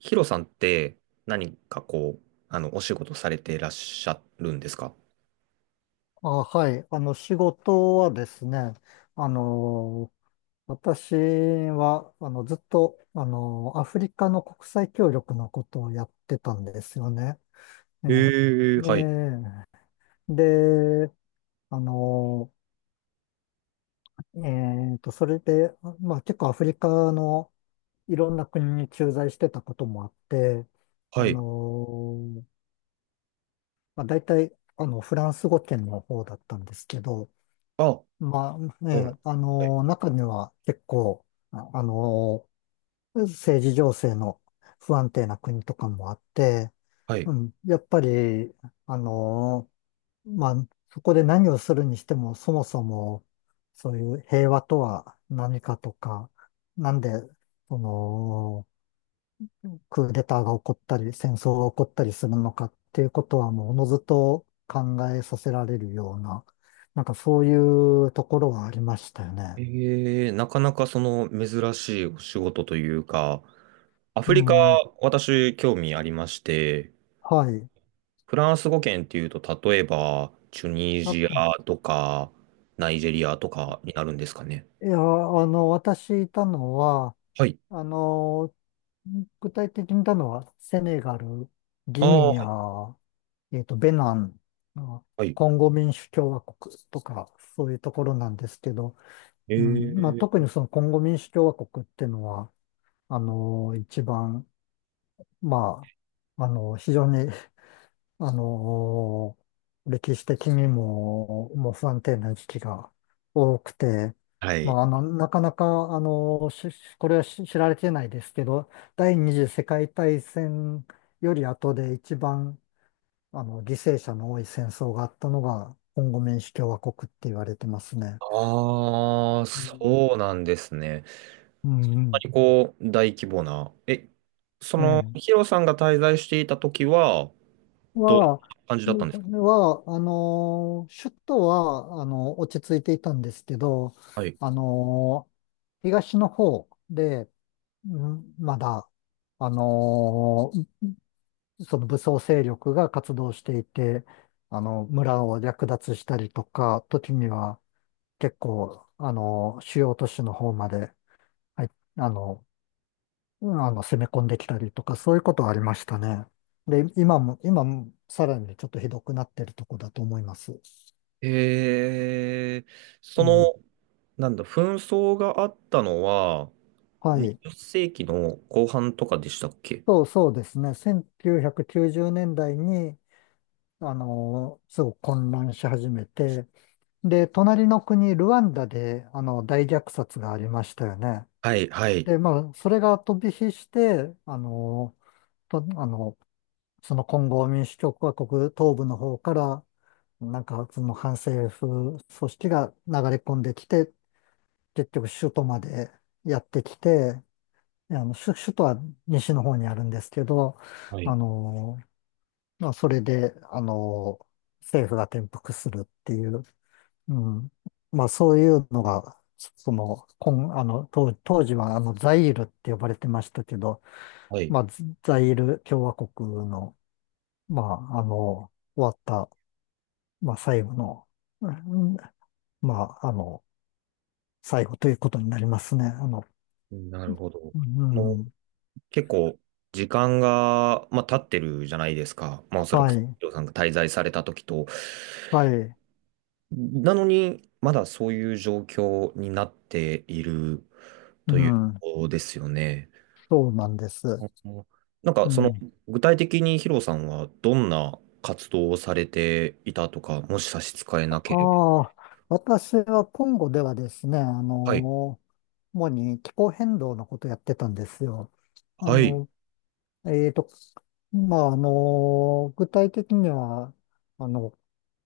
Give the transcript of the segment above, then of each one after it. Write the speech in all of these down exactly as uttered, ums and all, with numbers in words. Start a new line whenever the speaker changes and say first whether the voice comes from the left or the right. right: ヒロさんって何かこう、あの、お仕事されていらっしゃるんですか？
left: あ、はい。あの、仕事はですね、あの、私は、あの、ずっと、あの、アフリカの国際協力のことをやってたんですよね。ええ
right: ええ、はい、
left: で、で、あの、えっと、それで、まあ、結構アフリカのいろんな国に駐在してたこともあって、
right: は
left: あ
right: い。
left: の、まあ、大体、あの、フランス語圏の方だったんですけど、
right: あ、
left: まあ、え
right: うん、
left: え、あ
right: はい、
left: の、中には結構、ああの、政治情勢の不安定な国とかもあって、
right: はい。
left: うん、やっぱり、あの、まあ、そこで何をするにしても、そもそも、そういう平和とは何かとか、なんで、その、クーデターが起こったり、戦争が起こったりするのかっていうことはもうおのずと考えさせられるような、なんかそういうところはありましたよね。
right: ええ、なかなかその珍しいお仕事というか、ア
left: う
right: フリカ、
left: ん、は
right: 私、興味ありまして、
left: い。
right: フランス語圏っていうと、例えば、チュニ
left: あ
right: ジ
left: と、
right: アとか、ナイジェリアとかになるんですかね。
left: いや、あの、私いたのは、
right: はい。
left: あの、具体的にいたのは、セネガル、
right: あ
left: ギ
right: あ、
left: ニ
right: はい、
left: ア、えっと、ベナン、あ
right: はい。
left: コンゴ民主共和国とか、そういうところなんですけど、
right: え
left: うん、まあ、特
right: え。
left: にそのコンゴ民主共和国っていうのは、あの、一番、まあ、あの、非常に、あの、歴史的にも、もう不安定な時期が多くて、
right: は
left: ま
right: い。
left: あ、あの、なかなか、あの、しこれはし知られてないですけど、第二次世界大戦より後で一番、あの、犠牲者の多い戦争があったのが、コンゴ民主共和国って言われてますね。
right: ああ、
left: うん
right: そうなんですね。
left: うんう
right: ま
left: ん。
right: りこう、大規模な、え、その、
left: ええ
right: ヒロさんが滞在していた時は、どんな
left: は、
right: 感じだったんですか？
left: は、あのー、首都は、あの、落ち着いていたんですけど、
right: はい。
left: あのー、東の方で、んまだ、あのー、その武装勢力が活動していて、あの、村を略奪したりとか、時には結構、あの、主要都市の方まで、はい、あの、うんあの、攻め込んできたりとか、そういうことはありましたね。で、今も、今もさらにねちょっとひどくなってるとこだと思います。
right: えー、
left: う
right: その、
left: ん。
right: なんだ、紛争があったのは、
left: はい。
right: にじゅっ世紀の後半とかでしたっけ？
left: そうそうですね。せんきゅうひゃくきゅうじゅうねんだいに、あの、すごく混乱し始めて、で、隣の国、ルワンダで、あの、大虐殺がありましたよね。
right: はい、はい。
left: で、まあ、それが飛び火して、あの、と、あの、そのコンゴ民主共和国東部の方から、なんかその反政府組織が流れ込んできて、結局首都までやってきて、あの首、首都は西の方にあるんですけど、
right: は
left: あ
right: い、
left: の、まあ、それで、あの、政府が転覆するっていう、うん、まあそういうのが、その、こん、あの、当、当時はあの、ザイールって呼ばれてましたけど、
right: はい。
left: まあ、ザイール共和国の、まあ、あの、終わったまあ、最後の、うんまあ、あの、最後ということになりますね。あの、
right: なるほど。
left: う
right: その
left: ん、
right: 結構、時間が、まあ、経ってるじゃないですか。まあ、おそら
left: は
right: く、ヒ
left: い、
right: ロさんが滞在された時と。
left: はい、
right: なのに、まだそういう状況になっている
left: う
right: という
left: ん、
right: ことですよね。
left: そうなんで
right: う
left: す。
right: ん、なんか、
left: う
right: その、
left: ん、
right: 具体的にヒロさんはどんな活動をされていたとか、もし差し支え
left: あ
right: なければ。
left: あ、私はコンゴではですね、あ
right: はい。
left: の、主に気候変動のことやってたんですよ。あ
right: はい。
left: の、えーと、まあ、あの、具体的には、あの、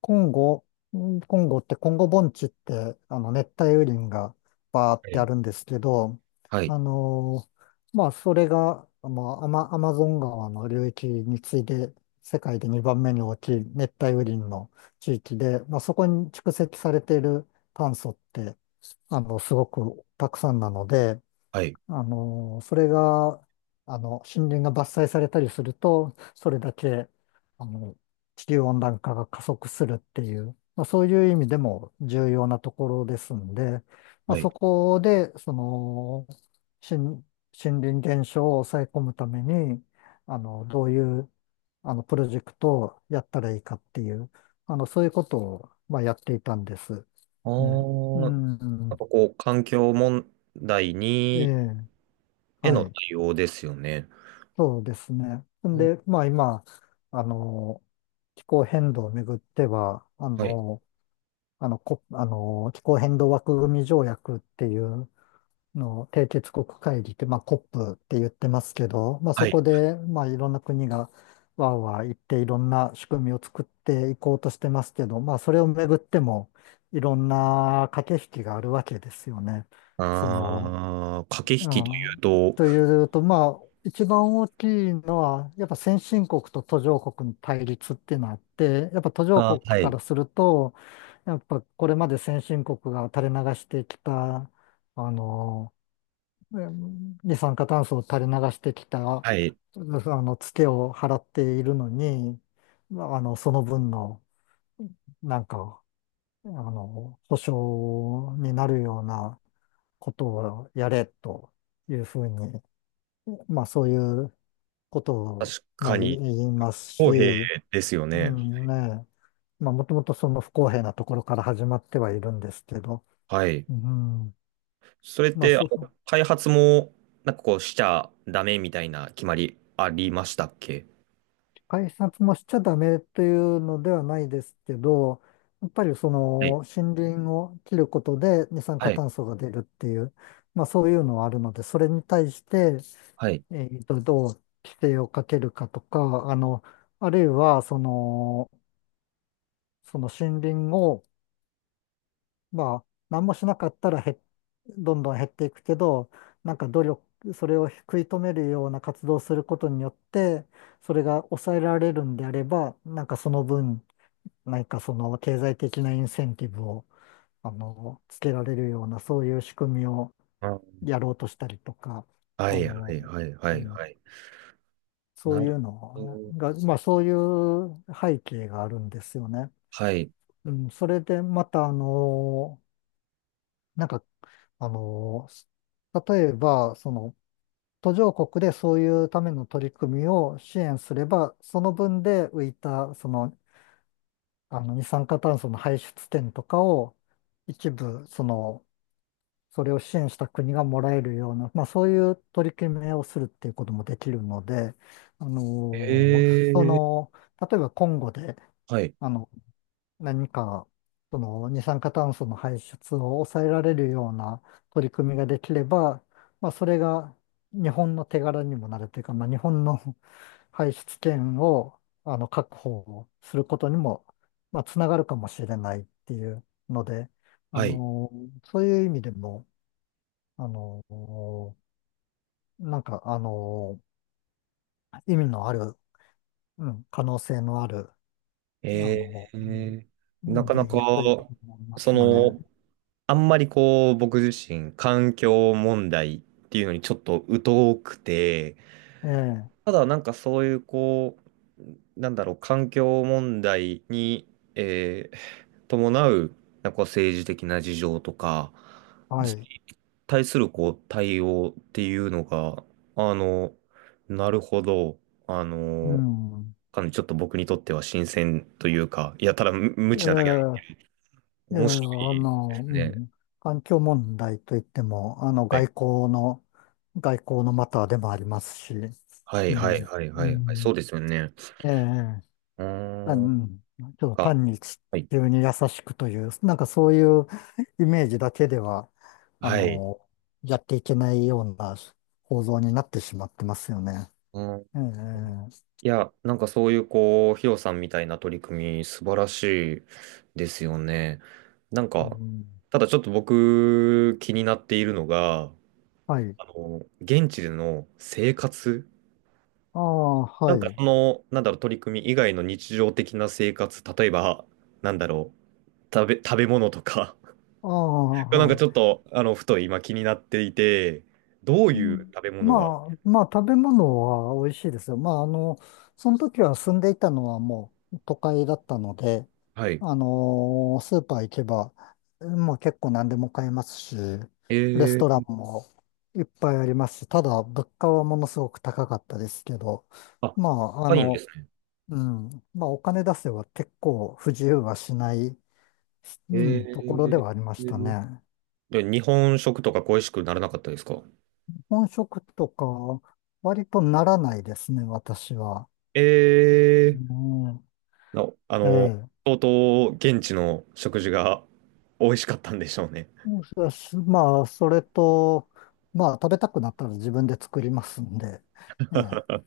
left: コンゴ、んコンゴって、コンゴ盆地って、あの、熱帯雨林がバーっ
right: は
left: てあ
right: い。
left: るんですけど、
right: はい。
left: あの、まあ、それが、まあ、アマ、アマゾン川の流域に次いで、世界でにばんめに大きい熱帯雨林の地域で、まあ、そこに蓄積されている炭素って、あの、すごくたくさんなので、
right: はい。
left: あの、それが、あの、森林が伐採されたりすると、それだけ、あの、地球温暖化が加速するっていう、まあ、そういう意味でも重要なところですんで、まあ、
right: はい。
left: そこで、その、森、森林減少を抑え込むために、あの、どういう、あの、プロジェクトをやったらいいかっていう、あの、そういうことを、まあ、やっていたんです。
right: あ
left: ね。
right: ー、
left: う
right: なんか
left: ん。
right: こう、環境問題
left: え
right: に、
left: え。
right: へ
left: は
right: の
left: い。
right: 対応ですよね。
left: そうですね。ん
right: お、
left: で、まあ今、あの、気候変動をめぐっては、あ
right: はい。
left: の、あの、こ、あの、気候変動枠組み条約っていうのを締結国会議って、まあ コップ って言ってますけど、まあ
right: は
left: そ
right: い。
left: こで、まあいろんな国がわーわー言っていろんな仕組みを作っていこうとしてますけど、まあそれをめぐってもいろんな駆け引きがあるわけですよね。その、
right: ああ、駆
left: う
right: け引きという
left: ん、
right: と、
left: というと、まあ、一番大きいのは、やっぱ先進国と途上国の対立っていうのがあって、やっぱ途上
right: あ
left: 国
right: ー、は
left: か
right: い。
left: らすると、やっぱこれまで先進国が垂れ流してきた、あの、うん二酸化炭素を垂れ流してきた、
right: はい。
left: うんあの、ツケを払っているのに、まああの、その分の、なんか、あの、保障になるようなことをやれというふうにまあそういうこと
right: 確
left: を、まあ、
right: かに
left: 言います
right: 公平
left: し、
right: ですよ
left: う
right: ね。
left: んね、まあもともとその不公平なところから始まってはいるんですけど、
right: はい。
left: うん、
right: それっ
left: まあ
right: て、あ
left: そ
right: の
left: う、
right: 開発も、なんかこう、しちゃダメみたいな決まりありましたっけ？
left: 改札もしちゃダメというのではないですけど、やっぱりそ
right: は
left: の
right: い。
left: 森林を切ることで二酸
right: は
left: 化
right: い。
left: 炭素が出るっていう、まあそういうのはあるので、それに対して、
right: はい。
left: えーと、どう規制をかけるかとか、あの、あるいはその、その森林をまあ、何もしなかったらへどんどん減っていくけど、なんか努力、それを食い止めるような活動をすることによって、それが抑えられるんであれば、なんかその分、何かその経済的なインセンティブを、あの、つけられるような、そういう仕組みを
right: あ、
left: やろうとしたりとか、
right: は
left: あ
right: い。は
left: の、
right: い。はい。
left: う
right: はい。
left: ん、
right: はい。
left: そ
right: な
left: うい
right: る
left: う
right: ほ
left: の
right: ど。
left: が、まあそういう背景があるんですよね。
right: はい。
left: うん、それでまた、あの、なんかあの、例えば、その途上国でそういうための取り組みを支援すれば、その分で浮いた、その、あの、二酸化炭素の排出点とかを一部、その、それを支援した国がもらえるような、まあそういう取り決めをするっていうこともできるので、あ
right: え
left: の、そ
right: ー。
left: の、例えば今後で、
right: はい。
left: あの、何か、その二酸化炭素の排出を抑えられるような取り組みができれば、まあ、それが日本の手柄にもなるというか、まあ、日本の 排出権をあの確保することにも、まあ、つながるかもしれないっていうので、あ
right: はい。
left: の、そういう意味でも、あの、なんか、あの、意味のある、うん、可能性のある、あ
right: え
left: の、うん
right: ー。なかな
left: 分
right: か、
left: 野ということになりま
right: そ
left: すよね。
right: の、あんまりこう、僕自身、環境問題っていうのにちょっと疎くて、
left: ええ
right: ただなんかそういうこう、なんだろう、環境問題に、えー伴う、なんかこう政治的な事情とか、
left: はい。
right: 対するこう対応っていうのが、あの、なるほど、あ
left: う
right: の、
left: ん。
right: かなりちょっと僕にとっては新鮮というか、いや、ただ無無
left: え
right: 知なだけで
left: え、いやい
right: 面
left: や、あ
right: 白いで
left: の、
right: す
left: う
right: ね。
left: ん、環境問題といっても、あの、外交の、外交のマターでもありますし、
right: は
left: う
right: い
left: ん、
right: はいはい
left: う
right: はいはいはい、そう
left: ん、
right: ですよね。
left: ええ、
right: うー
left: あう
right: ん、なん
left: ん、ちょっと
right: か、
left: 単に地
right: はい。
left: 球に優しくという、なんかそういうイメージだけでは、あ
right: はい。
left: の、やっていけないような構造になってしまってますよね。
right: うん、
left: ええ、
right: いや、なんかそういうこう、ヒロさんみたいな取り組み素晴らしいですよね。なん
left: う
right: か、
left: ん、
right: ただちょっと僕気になっているのが、
left: はい。
right: あの、現地での生活、
left: ああ、
right: な
left: は
right: んか
left: い。
right: その、なんだろう、取り組み以外の日常的な生活、例えば、なんだろう、食べ、食べ物とか
left: ああ、
right: なんか
left: は
right: ちょっ
left: い。
right: と、あの、ふと今気になっていて、どう
left: う
right: いう
left: ん。
right: 食べ物
left: ま
right: が、
left: あ、まあ、食べ物は美味しいですよ。まあ、あの、その時は住んでいたのはもう都会だったので、
right: はい。
left: あのスーパー行けば、もう結構何でも買えますし、レス
right: え
left: トラン
right: ー、
left: もいっぱいありますし、ただ物価はものすごく高かったですけど、
right: あ、
left: まあ、あ
right: 高いんで
left: の、
right: すね。
left: うん、まあ、お金出せば結構不自由はしない、
right: え
left: うん、ところで
right: ー
left: はありましたね。
right: で日本食とか恋しくならなかったですか？
left: 本職とか、割とならないですね、私は。
right: えー、
left: うん、
right: なあ
left: え
right: の、
left: え。
right: 相当現地の食事が美味しかったんでしょうね。
left: そうしまあ、それと、まあ、食べたくなったら自分で作りますんで、ええ